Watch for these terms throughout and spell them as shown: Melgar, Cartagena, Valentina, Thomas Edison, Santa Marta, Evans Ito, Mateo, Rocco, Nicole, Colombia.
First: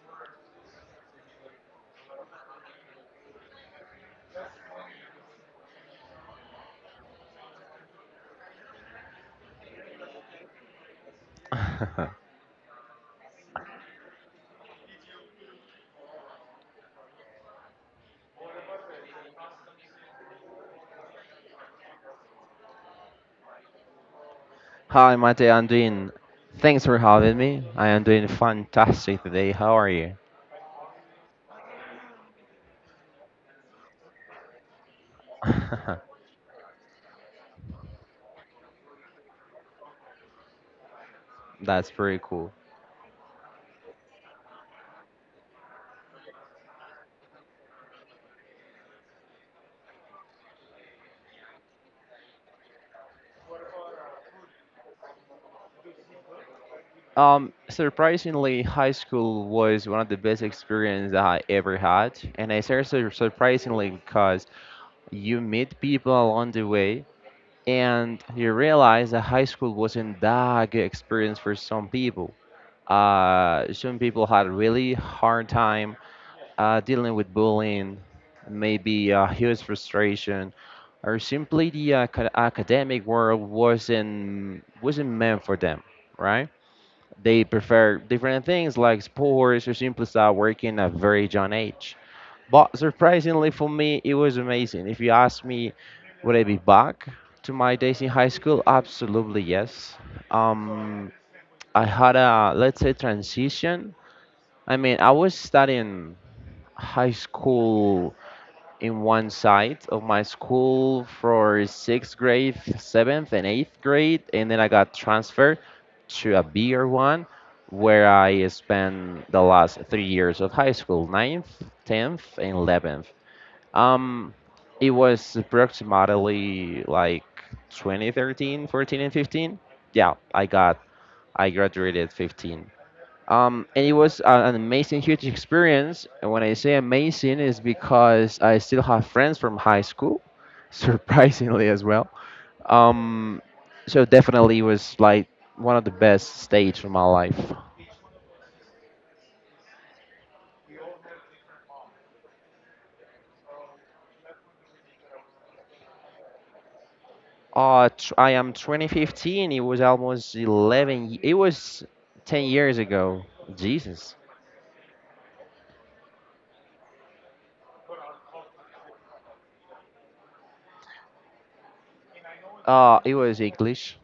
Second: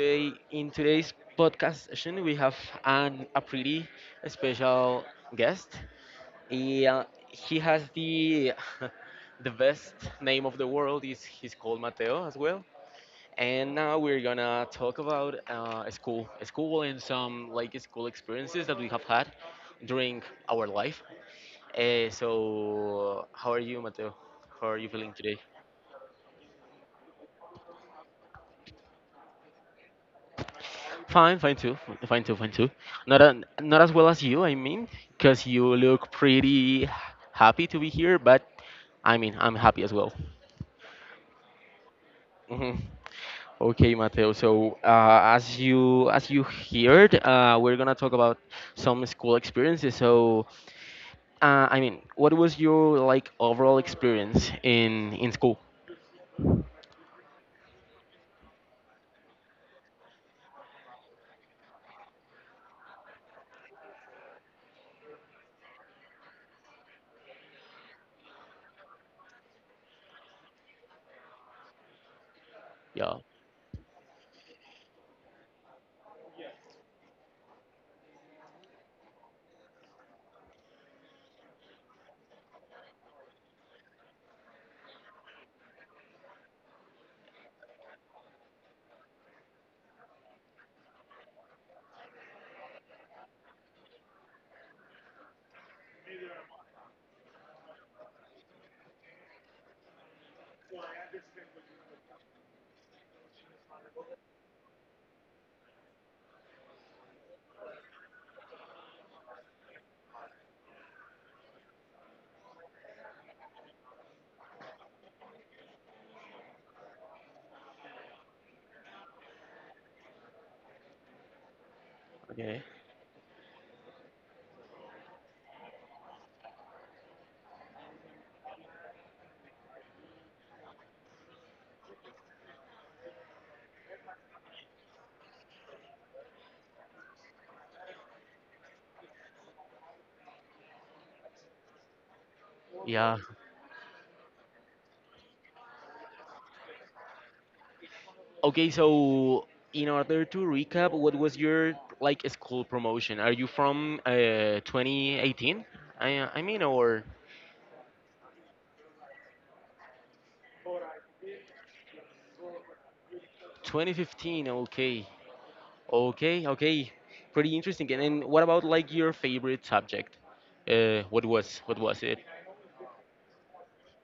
today? In today's podcast session, we have a pretty special guest. He has the the best name of the world. Is he's called Mateo as well. And now we're gonna talk about school and some like school experiences that we have had during our life. So, how are you, Mateo? How are you feeling Hi, today? Mate. I'm doing. Thanks for having me. I am doing fantastic today. How are you? Fine, fine too. Not as well as you, I mean, because you look pretty happy to be here, but I mean, I'm happy as well. That's pretty cool. Hmm. Okay, Mateo. So as you heard, we're gonna talk about some school experiences. So I mean, what was your like overall experience in school? Surprisingly, high school was one of the best experiences that I ever had, and I say surprisingly because you meet people along the way, and you realize that high school wasn't that good experience for some people. Yeah. Some people had a really hard time dealing with bullying, maybe huge frustration, or simply the academic world wasn't meant for them, right? They prefer different things like sports or simply start working at very young age. But surprisingly for me, it was amazing. If you ask me, would I be back to my days in high school? Absolutely yes. Um, I had a, let's say, transition. I mean, I was studying high school in one side of my school for sixth grade, seventh, and eighth grade, and then I got transferred to a bigger one where I spent the last 3 years of high school: ninth, 10th, and Okay. 11th. Um, it was approximately like 2013, 14, and 15. Yeah, I graduated 15. And it was an amazing, huge experience. And when I say amazing, is because I still have friends from high school, surprisingly as well. Yeah. Um, so definitely it was like one of the best stage of my life. Okay, so in order to recap, what was your like school promotion? Are you from 2018? I mean, or I am 2015. It was almost 11. It was 10 years ago. Jesus. 2015? Okay, okay, okay. Pretty interesting. And then what about like your favorite subject? What was it? It was English.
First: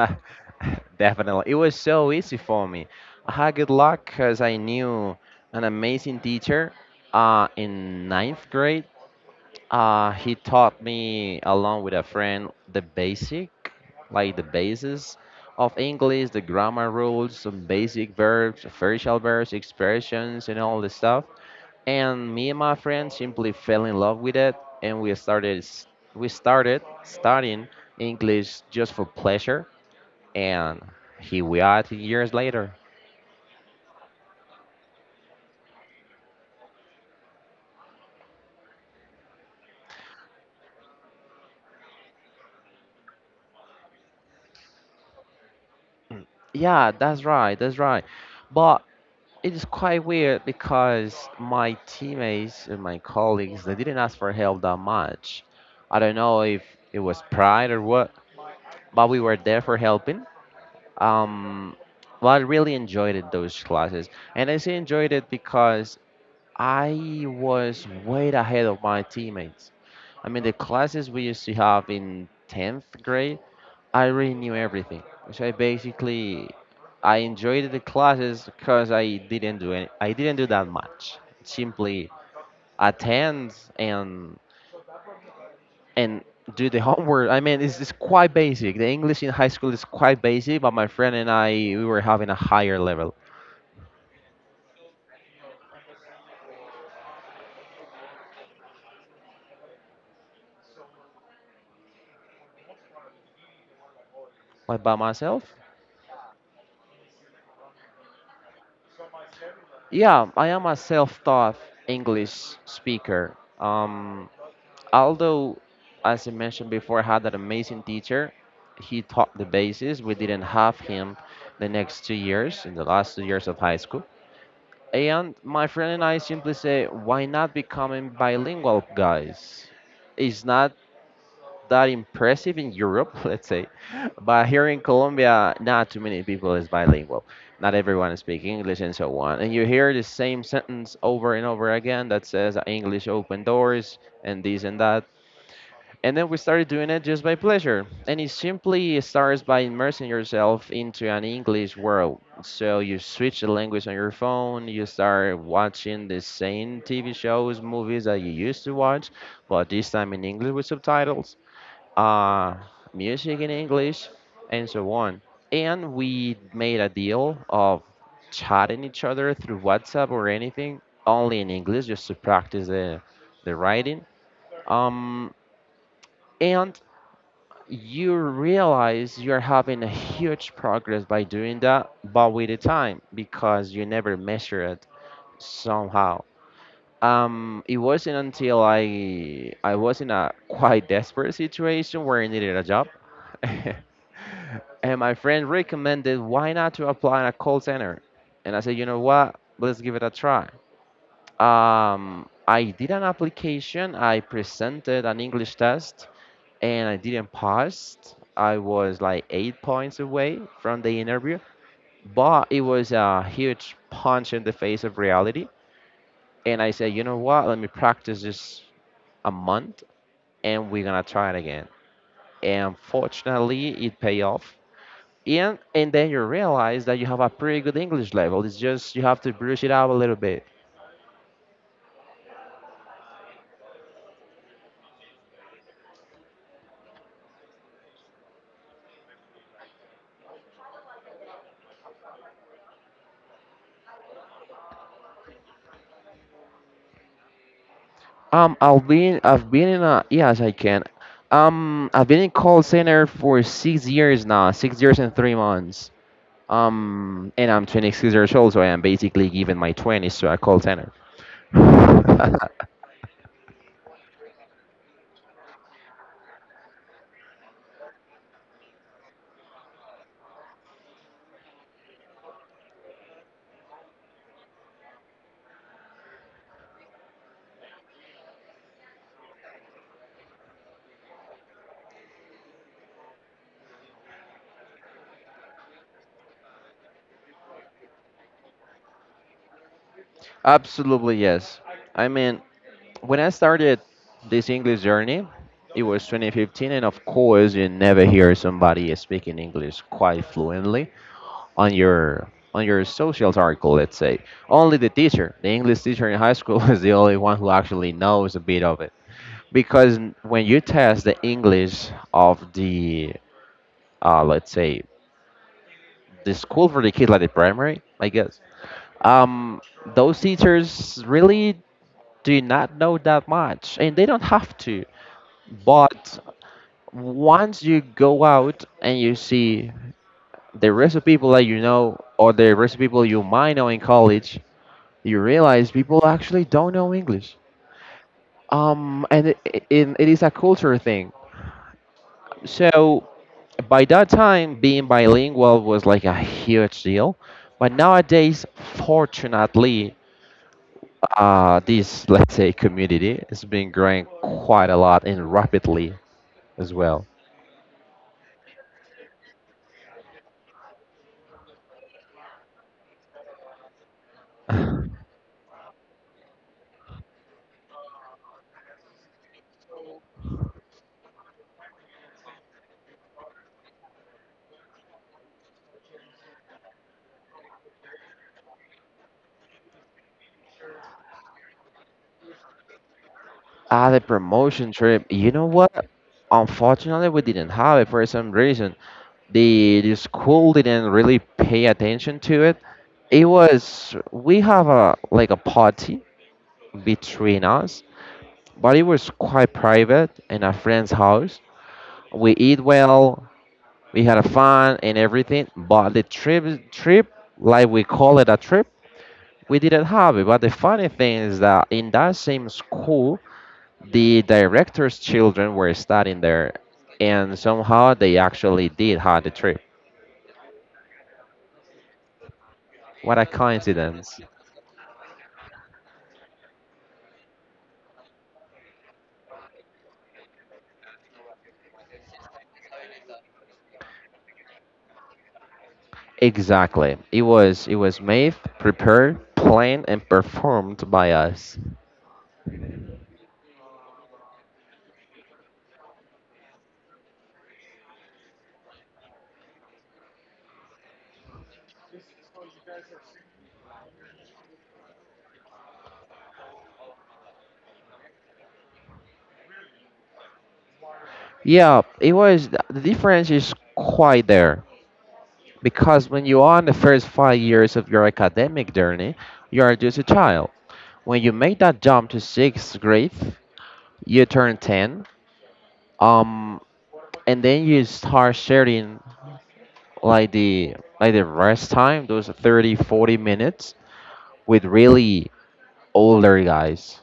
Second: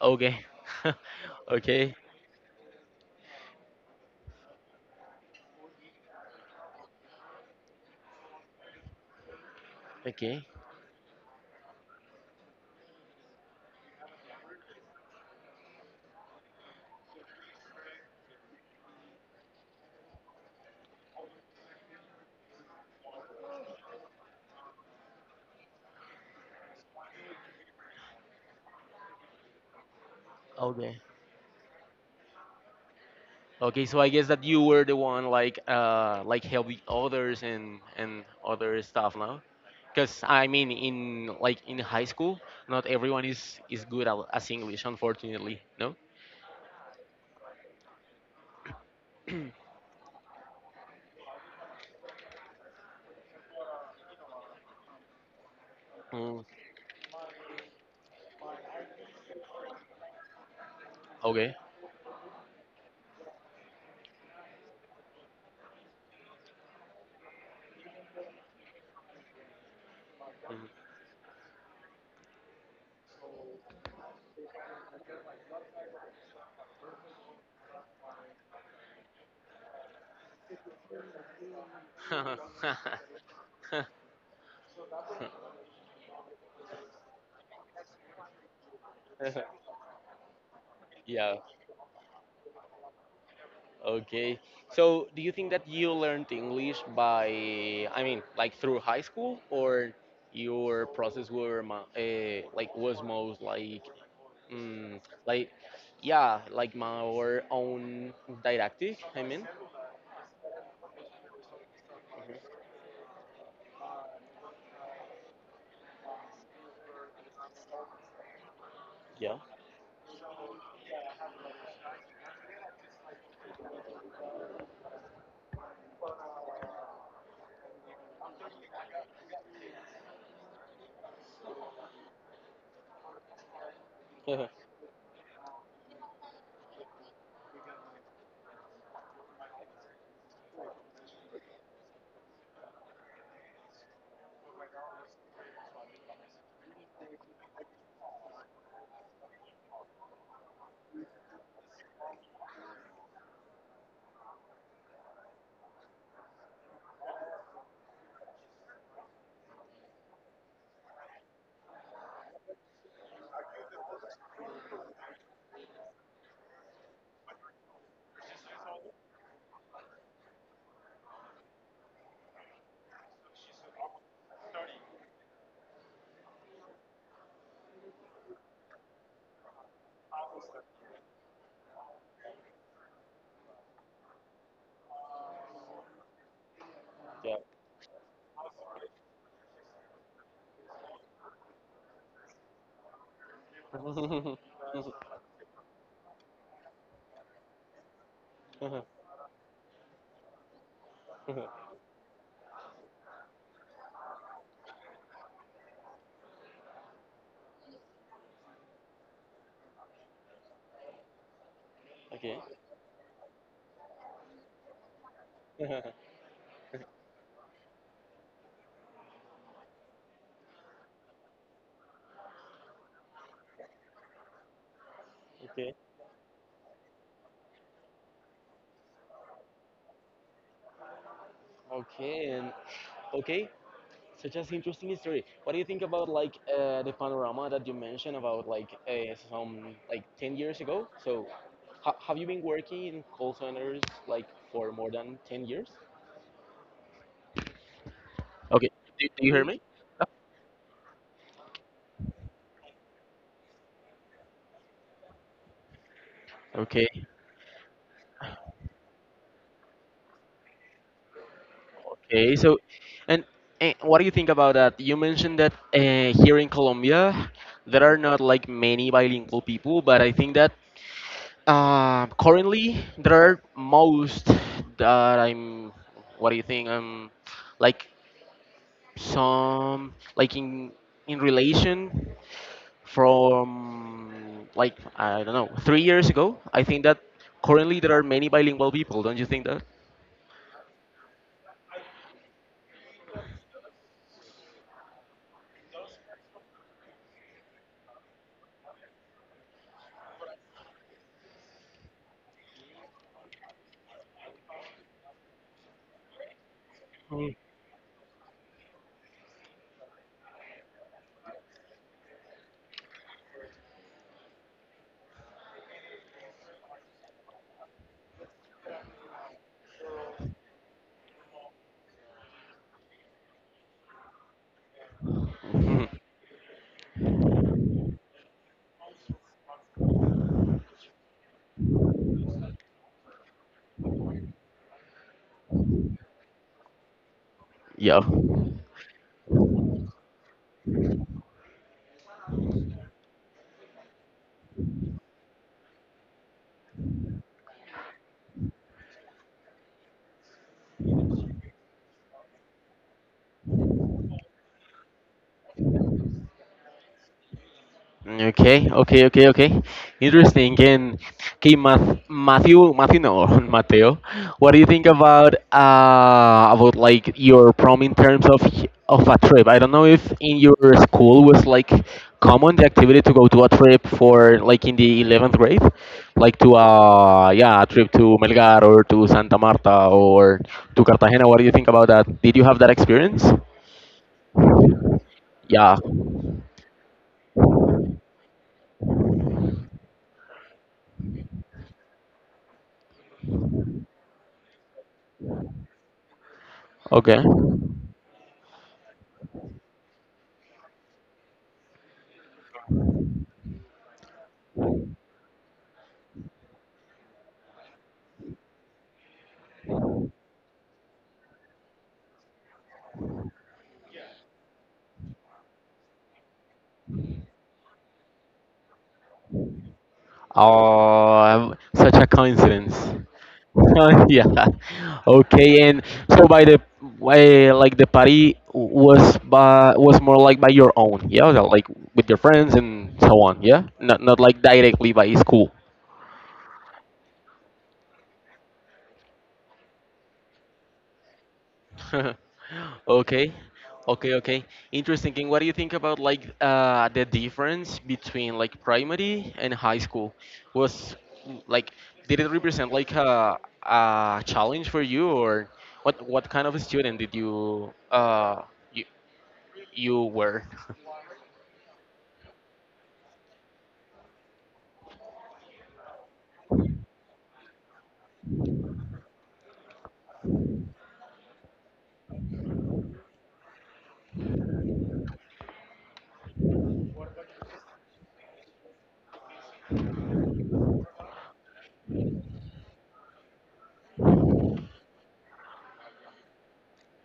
Okay, Definitely. It was okay, so easy for me. I had good luck because I knew an amazing teacher in ninth grade. He okay, taught me, along with a friend, the basic, like the basis of English, the grammar rules, some basic verbs, facial verbs, expressions, and all this stuff. And me and my friend simply fell in love with it, and we started studying English just for pleasure. And okay. here we are 10 years later. Okay, so I guess that you were the one like helping others and other stuff, no? Because I mean, in high school, not everyone is good as English, unfortunately. No. Yeah, that's right, but it is quite weird because my teammates and my colleagues, they didn't ask for help that much. I don't know Mm, if it was pride or what, but we were there for helping. okay. um well, I really enjoyed it, those classes, and I say enjoyed it because I was way ahead of my teammates. I mean, the classes we used to have in 10th grade, I really knew everything. So I basically, I enjoyed the classes because I didn't do that much. Simply Mm. attend and and do the homework. I mean, it's quite basic. The English in high school is quite basic, but my friend and Yeah. I, we were having a higher level. Okay. So, do you think that you learned English by, I mean, like through high school, or your process were like was most like, But by mm, like, myself. yeah, like my own didactic. I mean. Yeah, I am a self-taught Mhm. English speaker. Although, as I mentioned before, I had an amazing teacher. He Yeah. taught the basis. We didn't have him the next 2 years, in the last 2 years of high school. And my friend and I simply say, why not becoming bilingual, guys? It's not that impressive in Europe, let's say. But here in Colombia, not too many people is bilingual. Not everyone speaks English and so on. And you hear the same sentence over and over again that says English open doors and this and that. And then we started doing it just by pleasure. And it simply starts by immersing yourself into an English world. So you switch the language on your phone, you start watching the same TV shows, movies that you used to watch, but this time in English with subtitles, uh, music in English, and so on. And we made a deal of chatting each other through WhatsApp or anything, only in English, just to practice the writing. Um, and you realize you're having a huge progress by doing that, but with the time, because you never measure it somehow. Yeah. It wasn't until I was in a quite desperate situation where I needed a job, and Okay. my friend recommended why not to apply in a call center, and I said, you know what, let's give it a try. I did an application. I presented an English test, and I didn't pass. I was like 8 points away from the interview, Okay. but it was a huge punch in the face of reality. And I said, you know what? Let me practice this a month and we're gonna try it again. And fortunately, it paid off. And then you realize that you have a pretty good English level. It's just you have to brush it up a little bit. Okay. And okay. Such as interesting history. What do you think about like the panorama that you mentioned about like some like 10 years ago? So, have you been working in call centers like for more than 10 years? Okay. Do, do you hear I've me? been in a, yes, I can. I've been in call center for 6 years now, 6 years and 3 months. Okay. And I'm 26 years old, so I am basically giving my 20s to a call center. Okay. So, and, and what do you think about that? You mentioned that here in Colombia, there are not like many bilingual people, but I think that currently, there are most that I'm. What do you think? Like some like in relation from like I don't know 3 years ago. I think that currently there are many bilingual people. Don't you think that? Absolutely yes. I mean, when I started this English journey, it was 2015, and of course, you never hear somebody speaking English quite fluently on your on your social circle. Let's say only the teacher, the English teacher in high school, is the only Mm. one who actually knows a bit of it. Because when you test the English of the let's say the school for the kids, like the primary, I guess, um, those teachers really do not know that much, and they don't have to. Mhm. But once you go out and you see the rest of people that you know or the rest of people you might know in college, you realize people actually don't know English. Yeah. And it is a culture thing. So by that time, being bilingual was like a huge deal. But nowadays, fortunately, this, let's say, community has been growing quite a lot and rapidly as well. Okay, okay, okay, okay. Interesting. And okay, Matthew, no, Mateo. What do you think about like your prom in terms of a trip? I don't know if in your school was like common the activity to go to a trip for like in the 11th grade, like to yeah a trip to Melgar or to Santa Marta or to Cartagena. What do you think about that? Did you have that experience? Ah, the promotion trip. You know Yeah. what? Unfortunately, we didn't have it for some reason. The school didn't really pay attention to it. It was, we have a like a party Okay. between us, but it was quite private in a friend's house. We eat well, we had a fun and everything, but the trip like we call it a trip, we didn't have it. But the funny thing is that in that same school, the director's children were studying there, and somehow they actually did have the trip. Oh, such a coincidence. What a coincidence! Yeah. Okay, and so by the way, like the party was more like by your own, yeah, like with your friends and so on, yeah. Not like directly by school. Exactly. It was, it was made, prepared, planned, and performed by us. Okay, okay, okay. Interesting. And what do you think about like the difference between like primary and high school? Was like did it represent like a challenge for you, or what kind of a student did you uh you, you were? Yeah, it was. The difference is quite there because when you are in the first 5 years of your academic journey, you are just a child. When you make that jump to sixth grade, you turn 10, um, and then you start sharing like the rest time, those 30 40 minutes with really older guys.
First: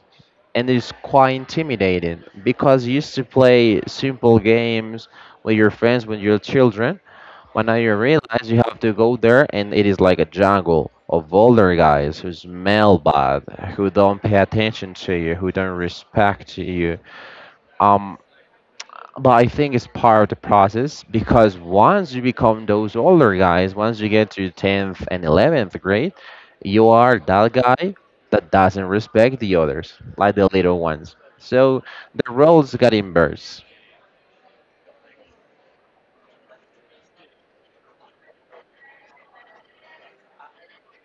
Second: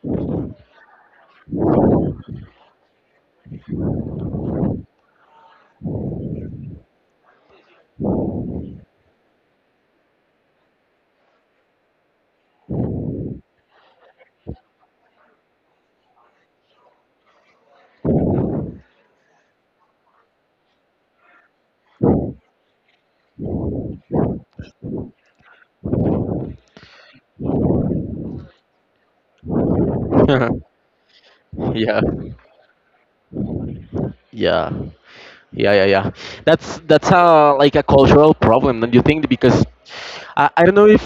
And it's quite intimidating because you used to play simple games with your friends when you're children, but now you realize you have to go there and it is like a jungle of older guys who smell bad, who don't pay attention to you, who don't respect you. um but I think it's part of the process, because once you become those older guys, once you get to 10th and 11th grade, you are that guy that doesn't respect the others, like the little ones. So Yeah, the roles got inverse. yeah. Yeah, yeah, yeah. That's a like a cultural problem, don't you think? Because I don't know if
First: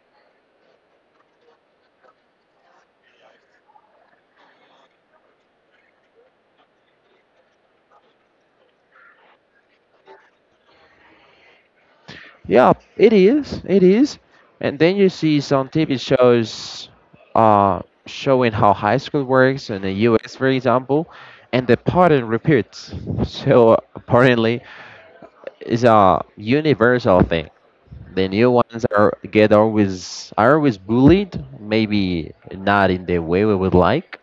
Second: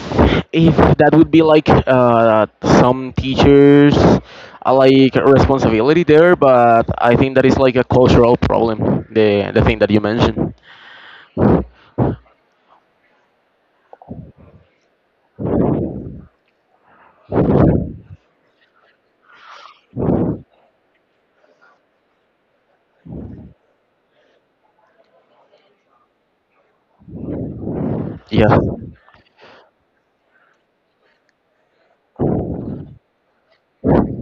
if that would be like some teachers like responsibility there, but I think that is like a cultural problem. The thing that you mentioned. Yeah, it is. It is. And then you see some TV shows uh, showing how high school works in the US, for example, and the pattern repeats. So apparently, it's a universal thing. The new Yeah. ones are get always are always bullied, maybe not in the way we would like.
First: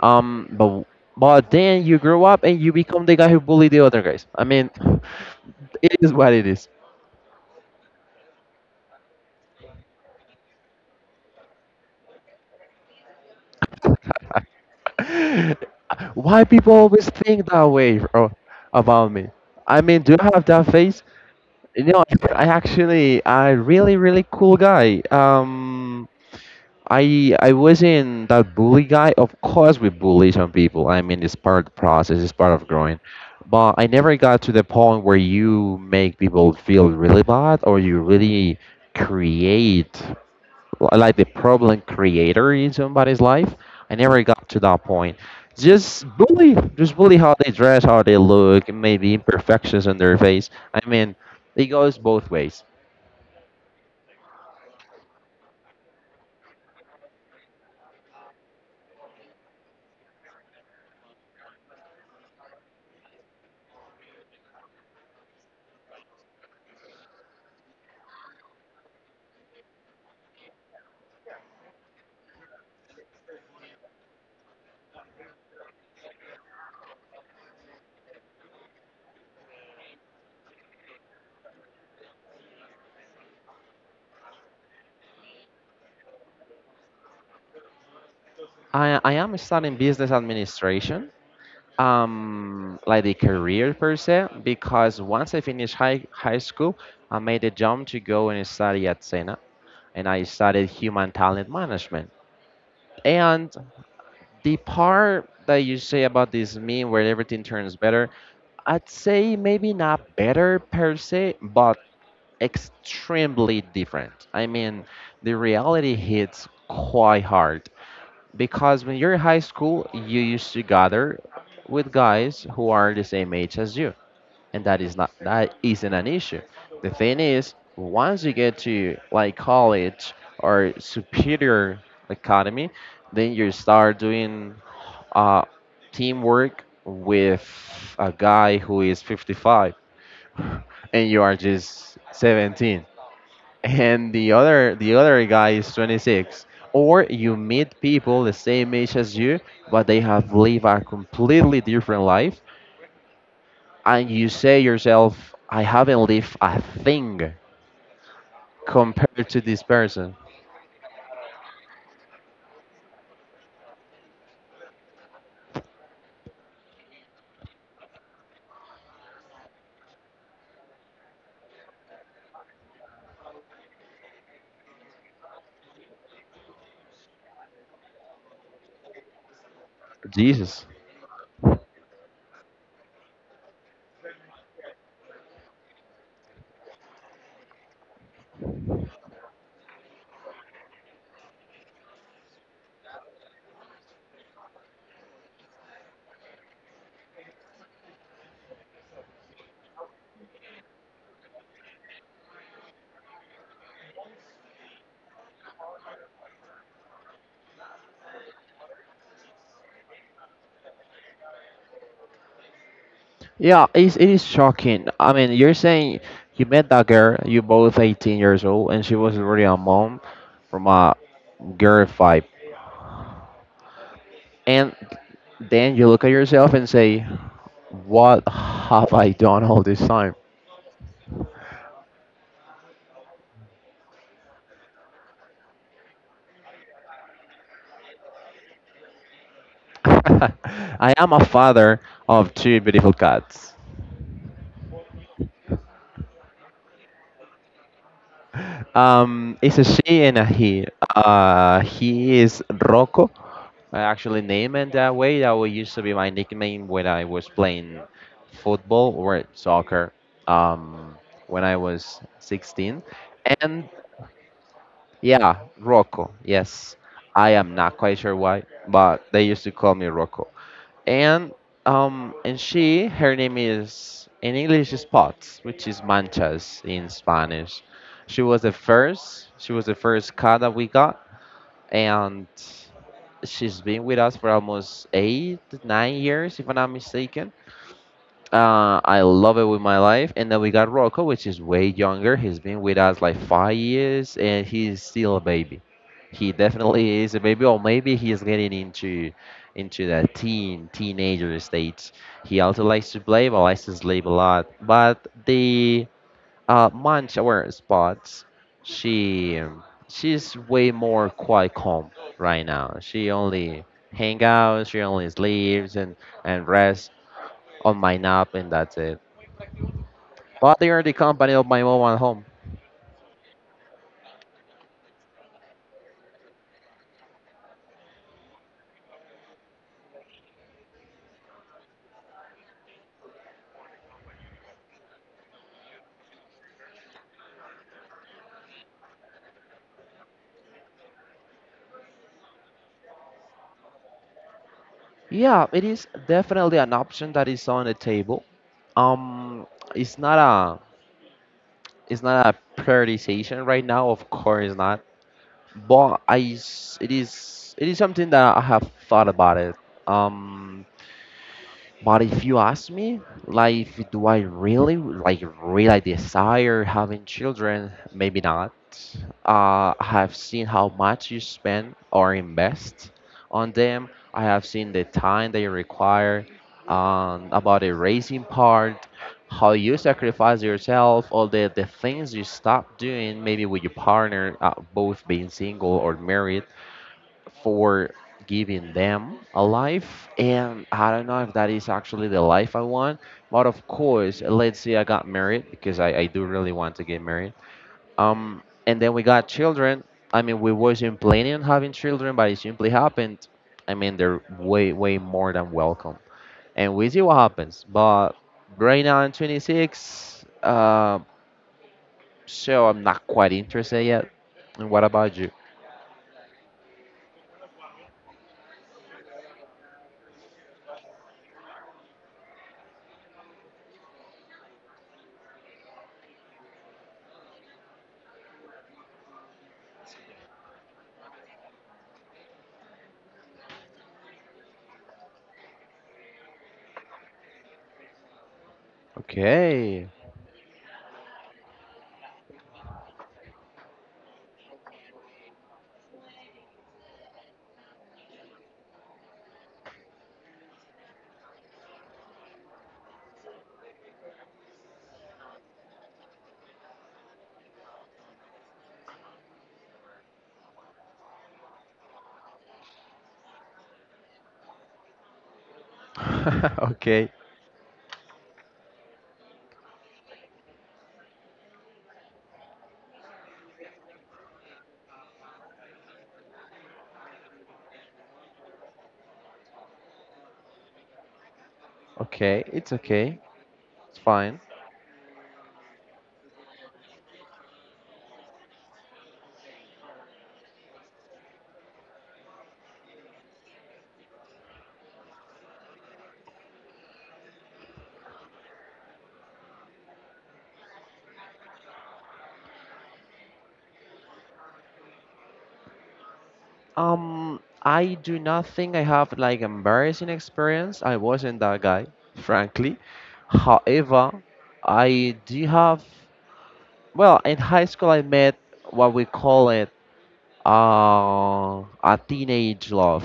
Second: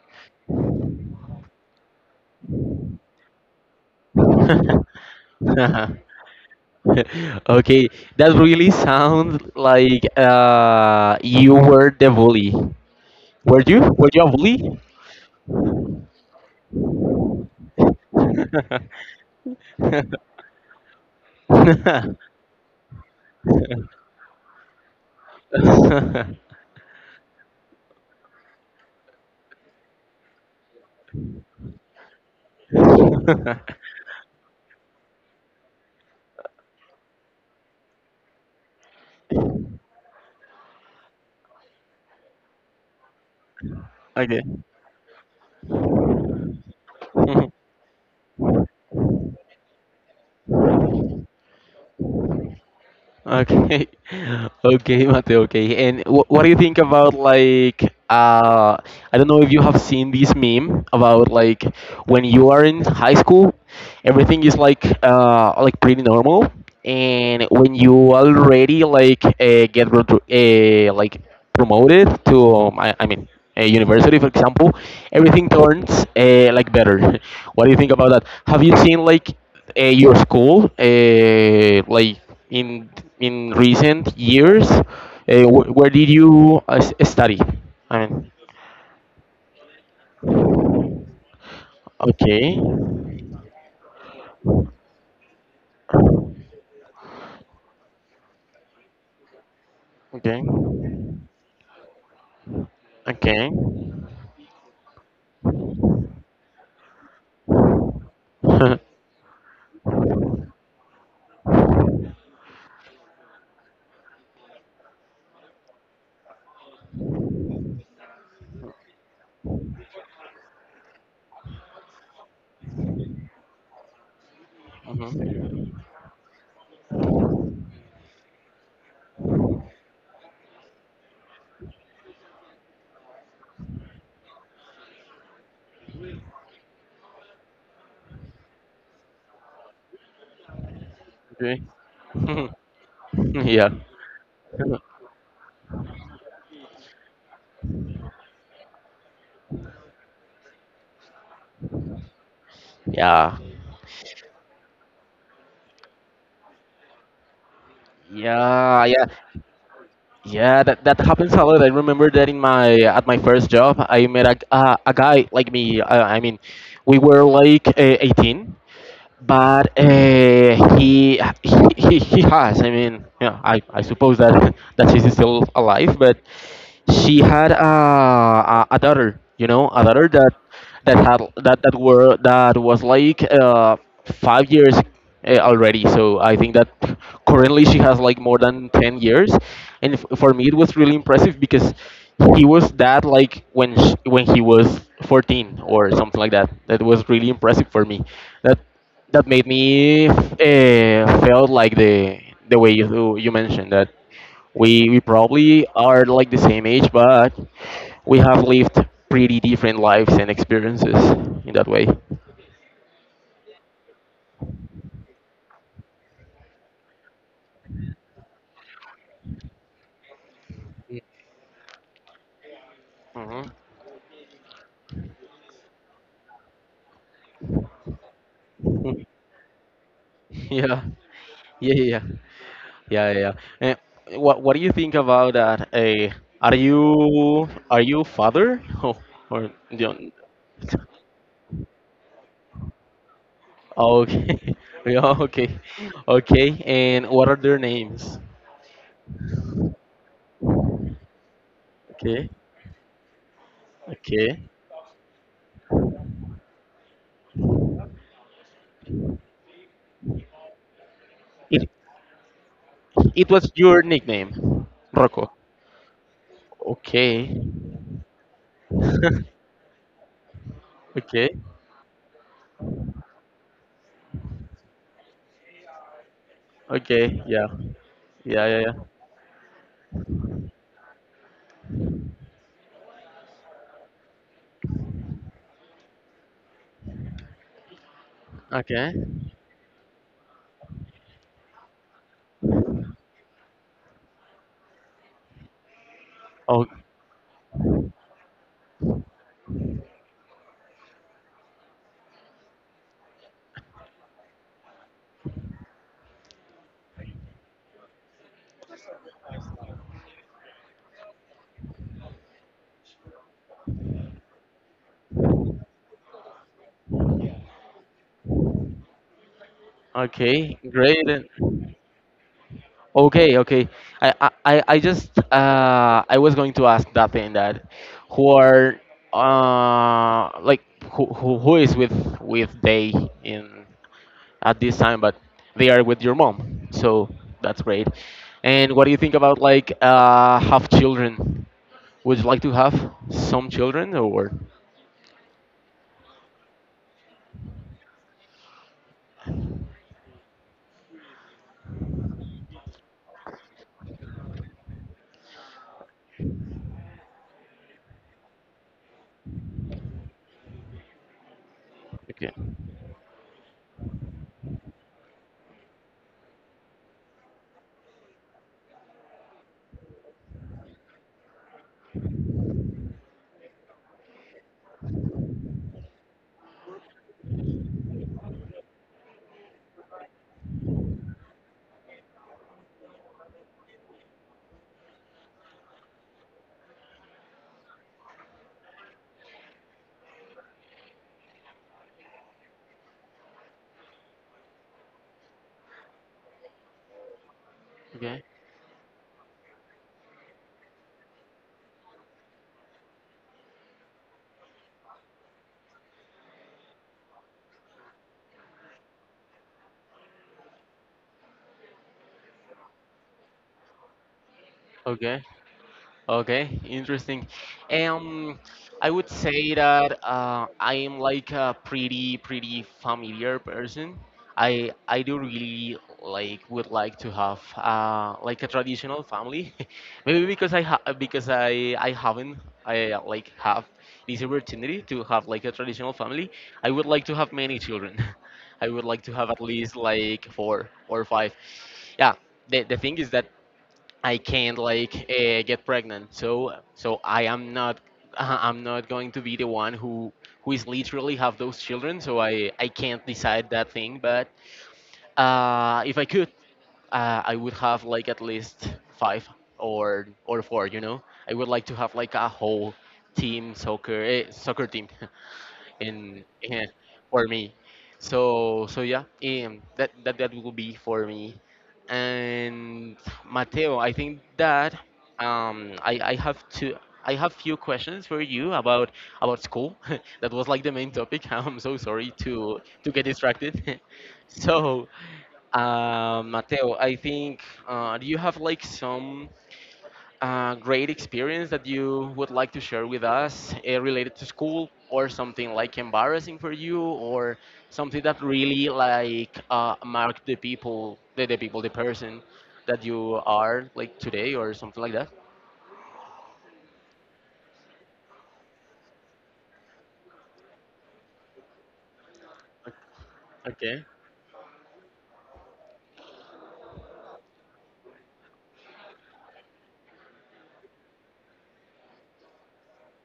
But then you grow up and you become the guy who bullied the other guys. I mean, it is what it is. Okay, that really sounds like you were the bully. Were you? Were you a bully? Why people always think that way, bro, about me? I mean, do I have that face? You know, I actually, I really, really cool guy. Um, I I wasn't that bully guy. Of course, we bully some people. I mean, it's part of the process. It's part of growing. But I never got to the point where you make people feel really bad, or you really create like the problem creator in somebody's life. I never Okay. got to that point. Just bully how they dress, how they look, and maybe imperfections on their face. I mean, it goes both ways. Okay, okay, Mateo. Okay, and what do you think about like I don't know if you have seen this meme about like when you are in high school, everything is like pretty normal, and when you already like get like promoted to I mean a university for example, everything turns like better. What do you think about that? Have you seen like? Your school like in in recent years where did you study I mean. I am studying business administration, Okay, like the career per se, because once I finished high school, I made a jump to go and study at Sena and I okay, studied human talent management. okay. And the part that you say about this meme where everything turns better, I'd say maybe not better per se, but extremely different. I mean, the reality hits quite hard because when you're in high school, you used to gather with guys who are the same age as you, and that is not that Mhm. isn't an issue. The thing is, once you get to like college or superior academy, then you start doing uh, teamwork with a guy who is 55 and you are Okay. just 17 Yeah, and the other guy is 26. Or you meet people the same age as you, but they have lived a completely different life, yeah, and you say yourself, I haven't lived a thing yeah, yeah, compared to this person. yeah. That happens a lot. I remember that in my at my first job, I met a guy like me, I mean, we were like 18, but he, he has. I mean, yeah, I suppose that that she's still alive, but she had a daughter that Jesus. that had that that were that was like 5 years already. So I think that currently she has like more than 10 years, and for me it was really impressive because he was that like when he was 14 or something like that. That was really impressive for me. That that made me felt like the way you mentioned that we probably are like the same age, but we have lived pretty different lives and experiences in that way. Yeah, it is shocking. I mean, you're saying you met that girl, you both 18 years old, and she was already a mom from a girl fight. Hmm. And then you look at yourself and say, what have I done all this time? Yeah, yeah, yeah, yeah, yeah. Yeah. And what do you think about that? Are you father or you I am a father of two beautiful cats. okay? Yeah, okay, okay. And what are their names? It's a she and a he. He Okay, is Rocco. I actually okay. named it that way. That would used to be my nickname when I was playing football or soccer. Um, when I It was 16, it was and your nickname, Rocco. yeah, Rocco. Yes, Okay. I am not quite sure why, but they used to call me Rocco. Okay. And and she, her name is in English spots, which is manchas in Okay. Yeah. Spanish. she was Yeah. the Yeah. Yeah. first she was the first cat that we got, and she's been with us for almost 8 9 years if I'm not mistaken. Okay. I love it with my life. And then we got Rocco, which is way younger. He's been with us like 5 years, and he's still a baby. He Oh. definitely is a baby, or maybe he is getting into that teenager stage. He also likes to play, but likes to sleep a lot. But the munch our spots, she she's way more quite calm right now. She only she only sleeps and rests on my nap, and that's it. Okay. But they are the Great. company of my And- mom at home. Okay. Okay. I just. I was going to ask that thing that, who are. Like who is with they in at this time? But they are with your mom. So that's great. And what do you think about like have children? Would you like to have some children or? Yeah, it is definitely an option that is on the table. Um, it's not a it's not a prioritization right now. Of course not, but it is something that I have thought about it. Um, But if Okay. you ask me, like, do I really, like, really desire having children? Maybe not. I have seen how much you spend or invest on them. I have seen the time they require, about the raising part, how you sacrifice yourself, all the things you stop doing, maybe with your partner, both being single or married, for giving them a life. And I don't know if that is actually the life I want. But of course, let's say I got married because I do really want to get married. Okay. Um, and then we got children. I mean, we wasn't planning on having children, but it simply happened. I mean, they're way, way more than welcome. And we see what happens. But right now I'm 26, so I'm not quite interested yet. And what about Okay. you? Okay, interesting. Um, I would say that I am like a pretty pretty familiar person. I do really like would like to have like a traditional family, maybe because I haven't I like have this opportunity to have like a traditional family. I would like to have many children. I would like to have at least Okay, like four or five. Yeah, the thing is that I can't like get pregnant. So I'm not going to be the one who is literally have those children. So I can't decide that thing. But if I could, I would have like at least five or four. You know, I would like to have like a whole team soccer team in okay. for me. So yeah, that will be for me. And Mateo, I think that I have to. I have few questions for you about school. That was like the main topic. I'm so sorry to get Okay. distracted. It's fine. So, Mateo, I think do you have like some great experience that you would like to share with us related to school or something like embarrassing for you or something that really like marked the person that you are like today or something like that. I do not think I have like embarrassing experience. I wasn't that guy, frankly. Okay. However, I do have. Well, in high school, I met what we call it a teenage love.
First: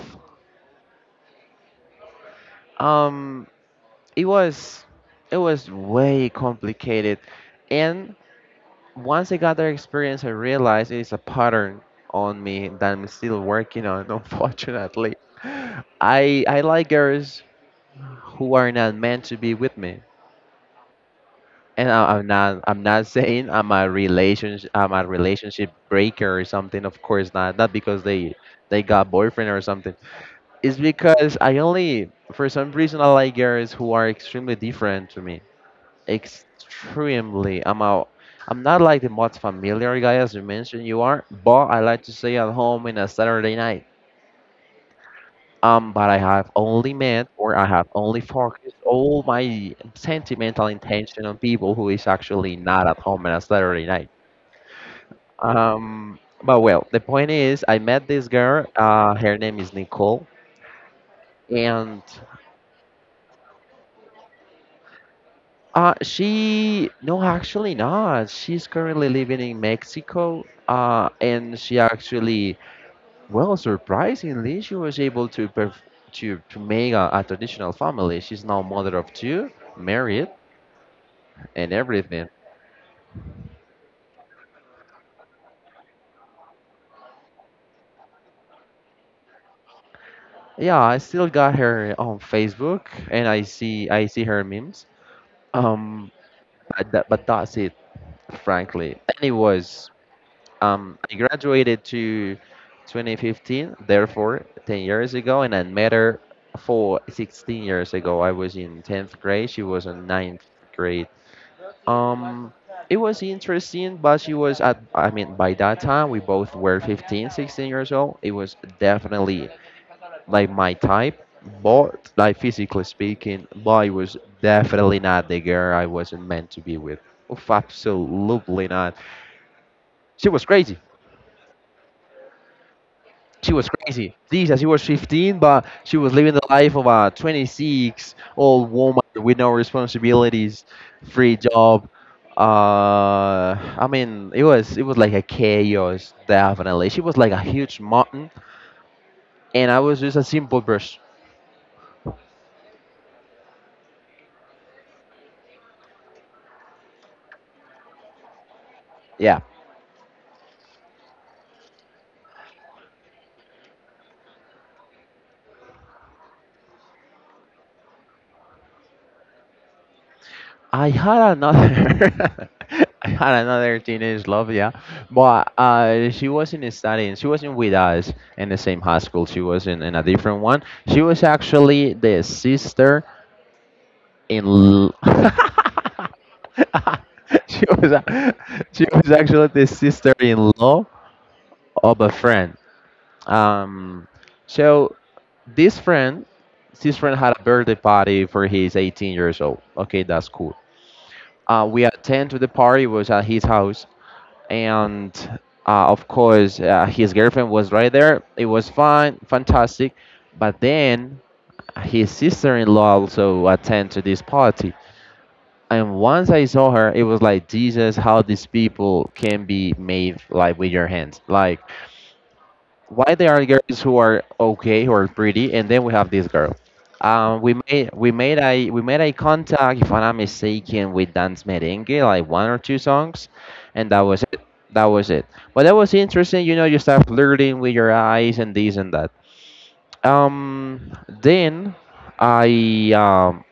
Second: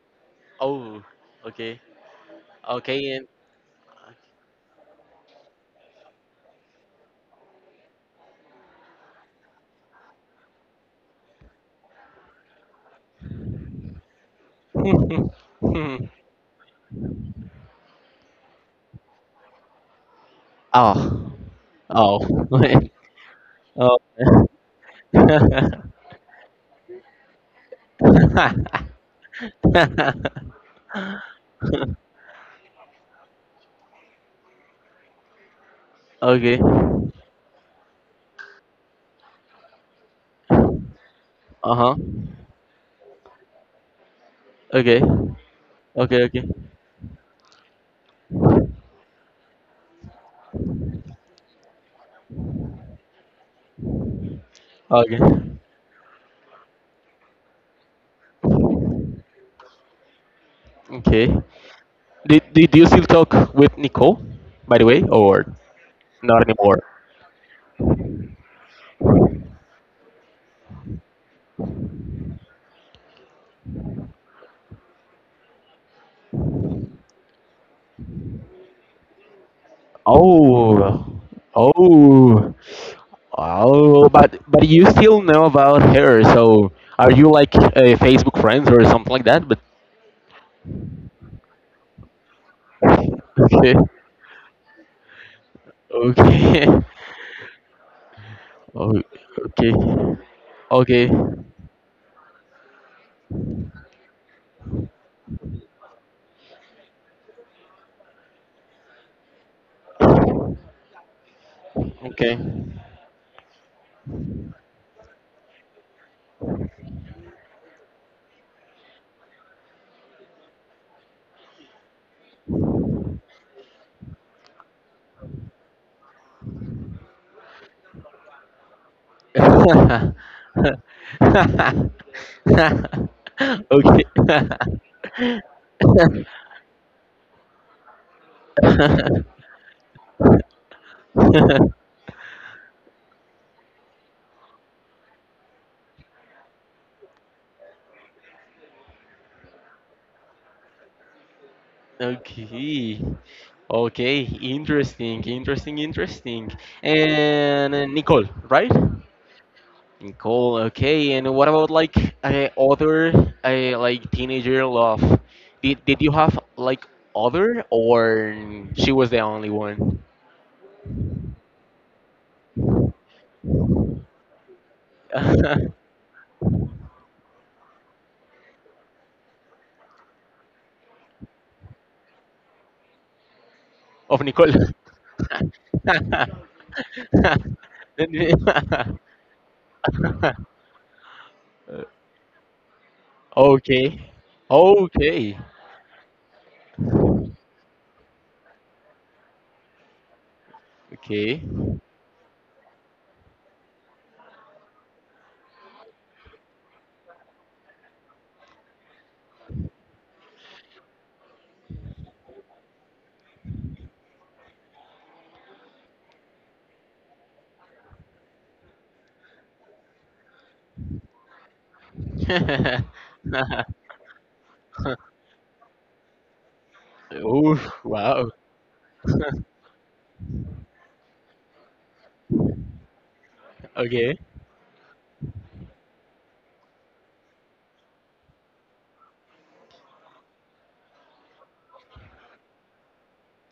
Oh, okay, okay, and Um, it was it was way complicated, and once I got that experience, I realized it's a pattern on me that I'm still working on, unfortunately. I like girls who are not meant to be with me. oh. And I'm Oh. not I'm not saying Oh. I'm a relationship breaker or something. Of course not. Not because they got boyfriend or something. It's because I only for some reason I like girls who are extremely different to me Okay. extremely. I'm out. I'm not like the most familiar guy as you mentioned you are, but Uh I huh. like to stay at home in a Saturday night. Okay. But I Okay, okay, have only met or I have only focused all my sentimental intention on people who is actually not at home on a Saturday night. okay, Um, but well, the point is, I met this girl. Her name is Nicole, okay. and Did you still talk with Nicole, by the way, or not anymore? she no, actually not. She's currently living in Mexico. And she actually, well, surprisingly, she was able to make a traditional family. She's now mother of two, married, Oh, and everything. oh, oh. But you still know about her, so are you like Facebook friends or something like that? But Yeah, I still got her on Facebook, okay, and I see her memes. Um, okay, but, but that's it, oh, frankly. okay, Anyways, okay, I graduated to 2015, therefore 10 years ago, and I met her for 16 years ago. I was in 10th grade. She was in 9th grade. okay. Um, it was interesting, but I mean, by that time, we both were 15, 16 years old. It was definitely like my type, but like physically speaking, but it was definitely not the girl I wasn't meant to be with. Oof, absolutely not. She was crazy. She was Okay. crazy. Jesus, she was 15, but she was living the life of a 26 old woman with no responsibilities, free job. I mean, it was like a chaos, definitely. She was like a huge mountain, and I was just a simple brush. Okay. Okay. Interesting. Interesting. Interesting. And Nicole, right? Yeah, Nicole. Okay. And what about like other like teenager love? Did you have like other, or she was the only one? I had another. I had another teenage love, yeah, but she wasn't studying. She wasn't with us in the same high school. She was in a different one. She was actually the sister Of in Nicole. l- she was Then we- a- she was actually the sister-in-law of a friend. okay. Um, so Okay. this friend, this friend had a birthday party for his 18 years old. Okay, that's cool. Okay. We attend to the party. It was at his house, and of course, his girlfriend was right there. It was fun, fantastic. But then his sister-in-law also attend to this party. And once I saw her, it was like Jesus, how these people can be made like with your hands. Like why there are girls who are okay, who are pretty, and then we have this girl. We Oh, made we wow. made a we made a contact, if I'm not mistaken, with Dance Merengue, like one or two songs, and that Okay. was it. That was it. But that was interesting, you know. You start flirting with your eyes and this and that. Then I um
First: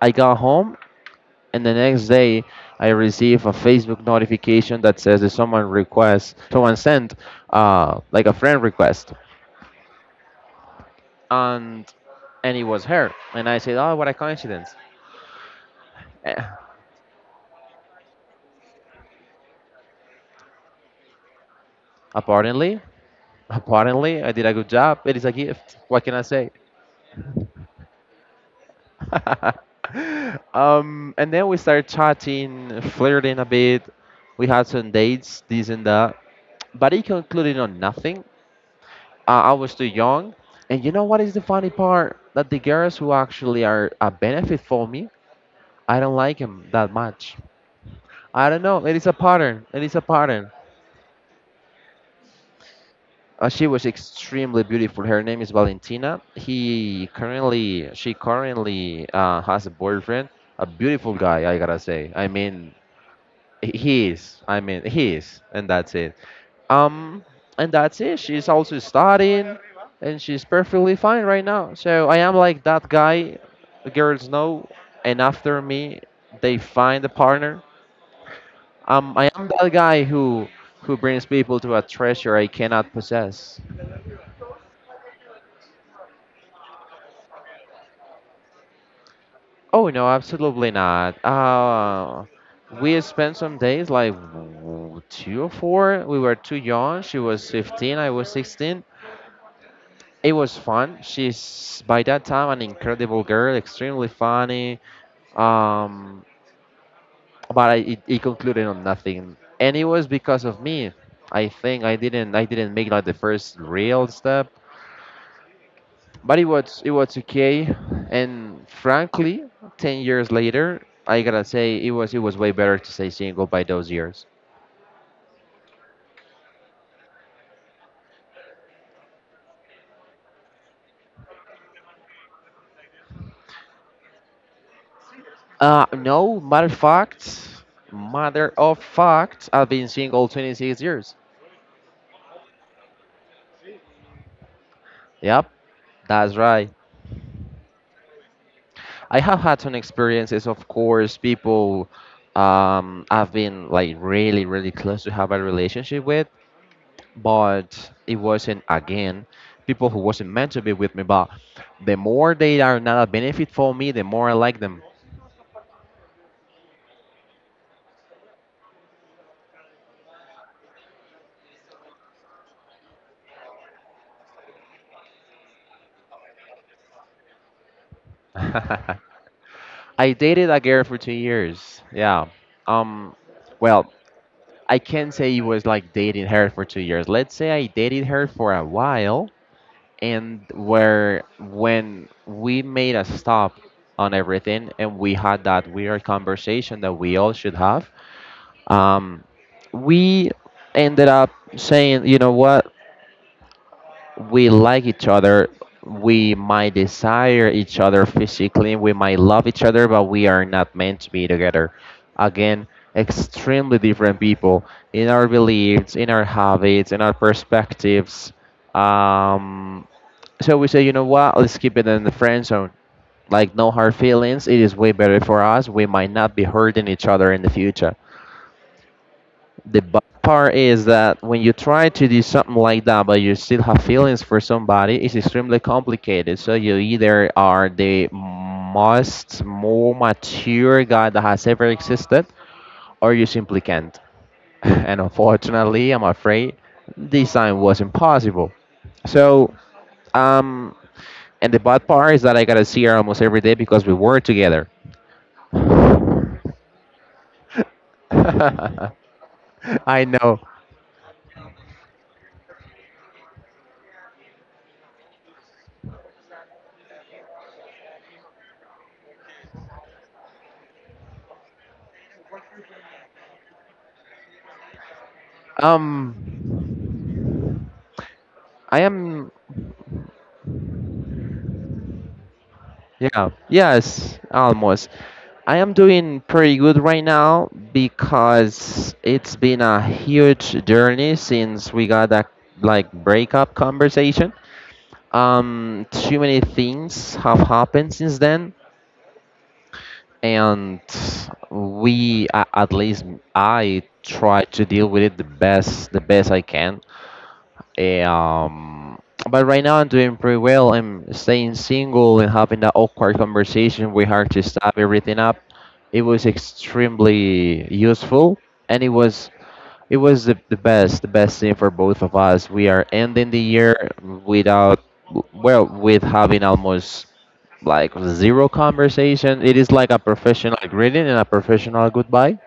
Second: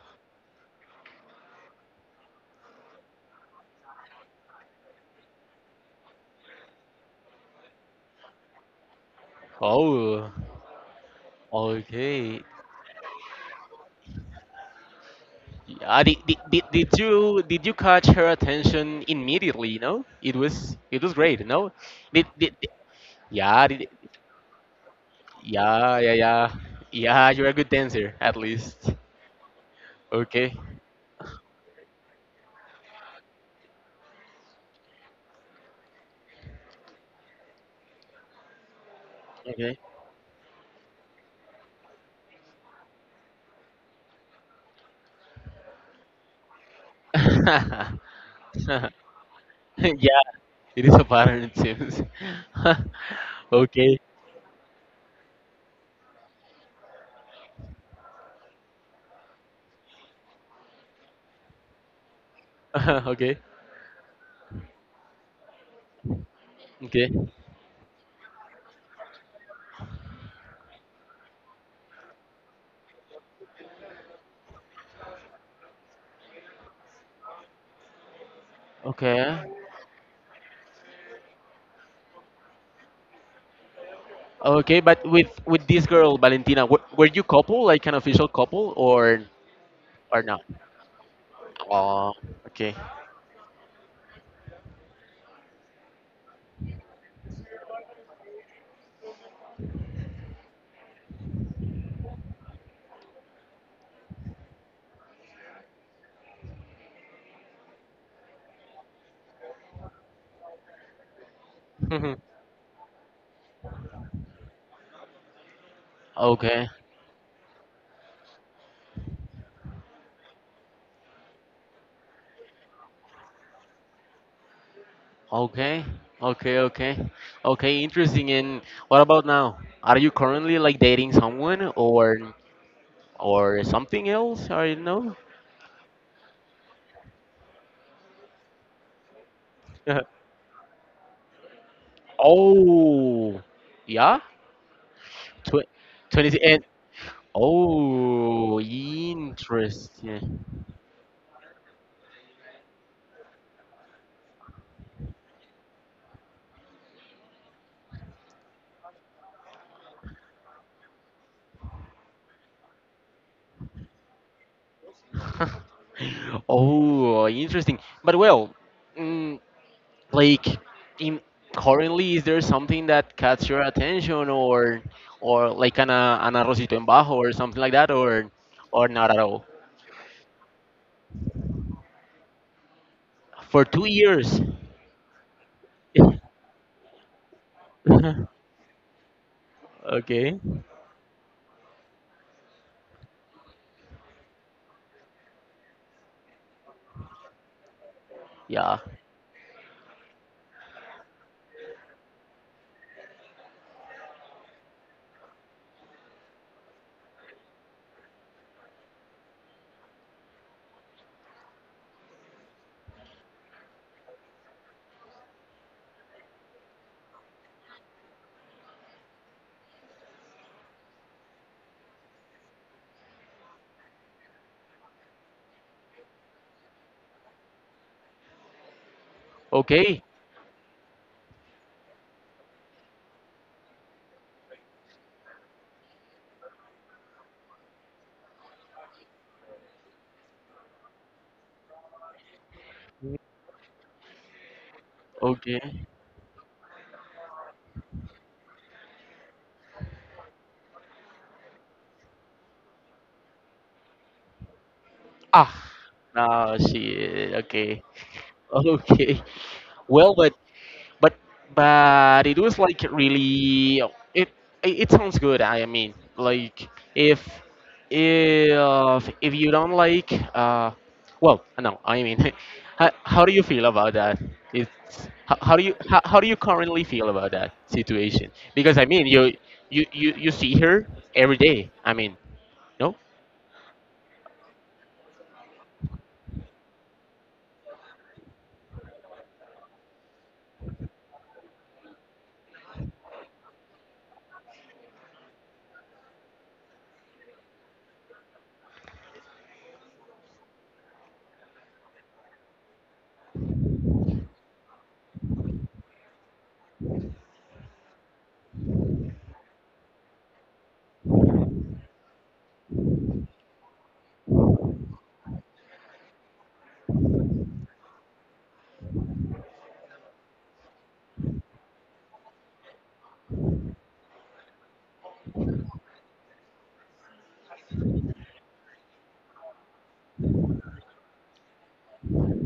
I got home. And the next day, I receive a Facebook notification that says that someone sent like a friend request, Oh, and okay. It was her. And I said, oh, what a coincidence. Did, did, Eh, did, did you did you catch her attention immediately? No, it was great. No, did, did, did- apparently, yeah, I did a good job. It is a gift. yeah, What yeah, can I say? yeah, yeah. You're a good dancer, at least. Okay. And then we started chatting, flirting a bit. We had some dates, this and that, but it concluded on nothing. I was too young. And you know what is the funny part? That the girls who actually are a benefit for me, I don't like them that much. I don't know. It is a pattern. It Yeah, is a pattern. it is a pattern, it seems. She was Okay, extremely beautiful. Her name is Valentina. She currently has a boyfriend, a beautiful guy. I gotta say. I mean, okay, he is. I mean, he is, and that's it. okay, Um, and that's it. She's also studying, and she's perfectly fine right now. So I am like that guy. The girls know, and after me, they find a partner. I okay, am that guy who brings people to a treasure I cannot possess. okay. But with this girl, Valentina, were you couple, like an official couple, or Oh no, or not? absolutely not. Oh, okay, We spent some days two or four. We were too young. She was 15, I was 16. It was fun. She's by that time an incredible girl, extremely funny. Um, but it concluded on nothing, and it was because of me. I think I didn't make like the first real step, but okay, it was okay. And frankly, 10 years later, I gotta say it was way better to stay single by those years. okay, okay, okay, okay. Interesting. And what about now? Are you currently like dating someone or something else? I don't know. No, matter of fact, I've been single 26 years. Oh, yeah. Yep, Tw that's 20 and right. oh, I have had some interesting. experiences, of course, people. I've been like really, really close to have a relationship with, but it wasn't again people who wasn't meant to be with me. But the more they are not a benefit for me, the more I like them. Oh, interesting. But well, mm, like in currently, is there something that catch your attention or like an arrocito en bajo or something like that or or I not at all? dated a girl for 2 years. Yeah. Um. For two Well, years. I can't say it was like dating her for 2 years. Let's say I dated her for a while, Okay. and where when we made a stop on everything and we had that weird conversation that we all should have, Yeah. um, we ended up saying, you know what, we like each other, we might desire each other physically, we might love each other, but we are not meant to be together. Again, extremely different people in our beliefs, in our habits, in our perspectives. um, so we say, you know what? Let's keep it in the friend zone. Like no hard feelings. It is way better for us. We might not be hurting each other in the future. The bad Okay. part is that when you try to do something like that, but you still have feelings for somebody, it's extremely complicated. So you either are the most more mature guy that has ever existed, or you simply can't. And Okay. unfortunately, I'm afraid this time was impossible. So um, and the bad part is that I gotta see her almost every day because we were together. Ah. Ah, shit. Okay. I Okay. Well, know. but but it was like really it it sounds good, I mean, like if if you don't like well no I mean how do you feel about that? It's how do you Um, currently feel about that situation? Because I I mean am. you see her every day, I mean, no Yeah. Yes. Almost. I am doing pretty good right now because it's been a huge journey since we got that like breakup conversation. Too many things have happened since then, and at least try to deal with it the best I can. Eh, Um, but right now I'm doing pretty well. I'm staying single, and having that awkward conversation with her to stop everything up. It was extremely useful, and it was the best thing for both of us. We are ending the year without, well, with having almost like zero conversation. It is like a professional greeting and a professional goodbye,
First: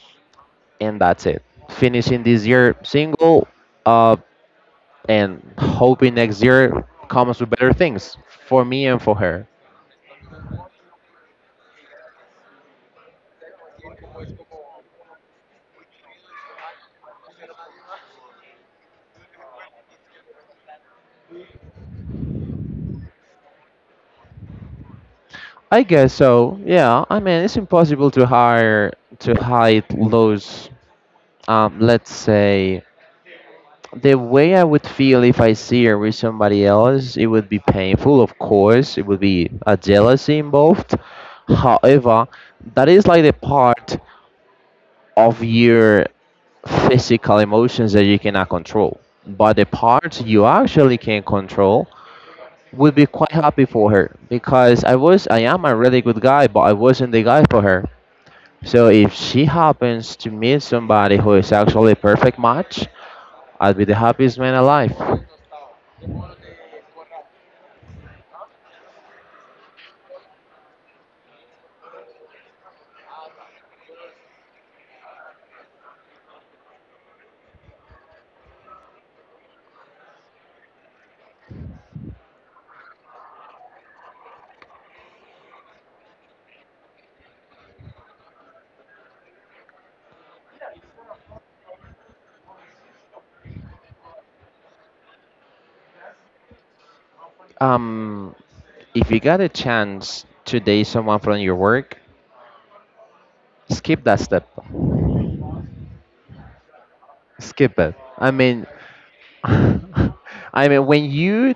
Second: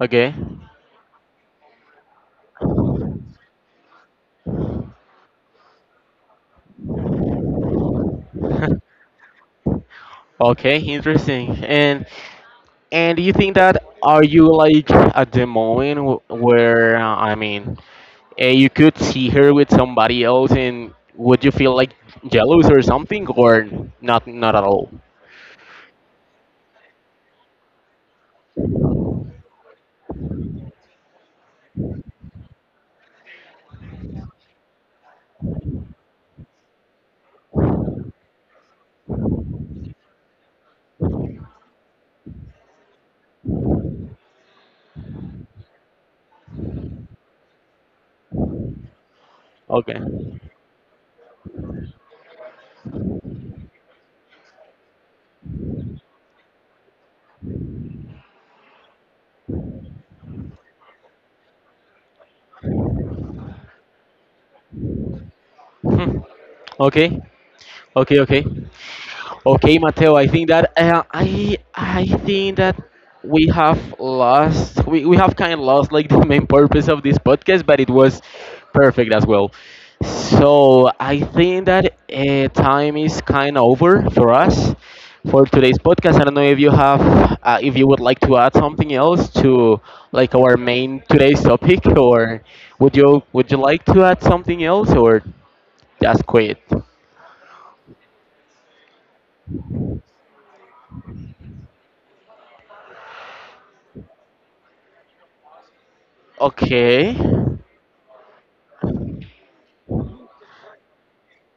okay. and that's it. Finishing this year single, uh, and hoping next year comes with better things for me and for her. Okay, interesting. And do you think that are you like at the moment where I mean, you could see her with somebody else, and would you feel like jealous or something, or not? Not at all. I guess so. Yeah, I mean it's impossible to hide those. Let's say the way I would feel if I see her with somebody else, it would be painful. Of course, it would be a jealousy involved. However, that is like the part of your physical emotions that you cannot control. But the Okay. parts you actually can control would be quite happy for her because I am a really good guy, but I wasn't the guy for her. So if she happens to meet somebody who is actually a perfect match, I'll be the happiest man alive. Hmm. Okay. Okay. Okay. Okay, Mateo, I think that I think that we have kind of lost like the main purpose of this podcast, but it was perfect as well. So I think that time is kind of over for us for today's podcast. I don't know if you have if you would like to add something else to like our main today's topic, or would you like to add something else, or just quit? Um, if you got a chance to date someone from your work, skip that step. Okay, Skip it. I mean, I mean, when you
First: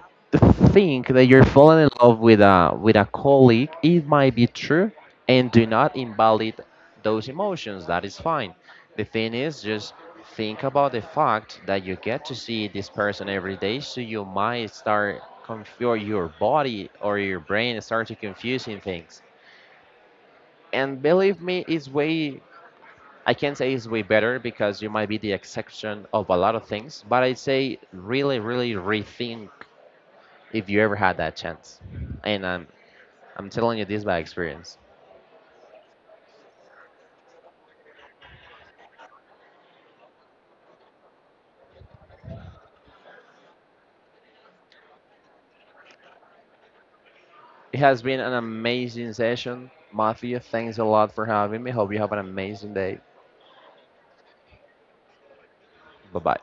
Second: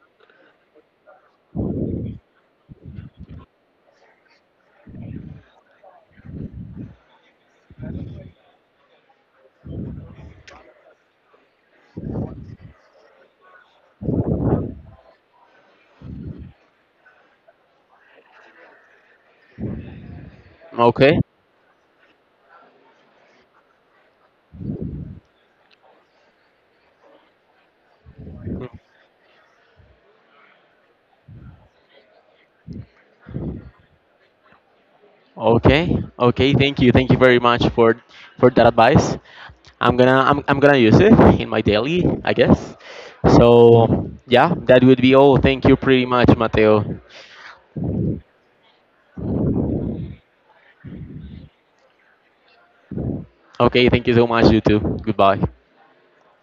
think that you're falling in love with a colleague, it might be true, and do not invalidate those emotions. That is fine. The thing is, just think about the fact that you get to see this person every day, so you might start confuse your body or your brain start to confusing things. And okay. believe me, it's way, I can't say it's way better because you might be the exception of a lot of things, but I say really, really rethink if you ever had that chance. And I'm telling you this by experience. Okay. Okay. Thank you. Thank you very much for that advice. I'm gonna use it in my daily, I guess. So yeah, that would be all. Thank you pretty much, Mateo. It has been an amazing session. Mafia, thanks a lot for having me. Hope you have an amazing day. Okay. Thank you so much. You too. Goodbye. Bye bye.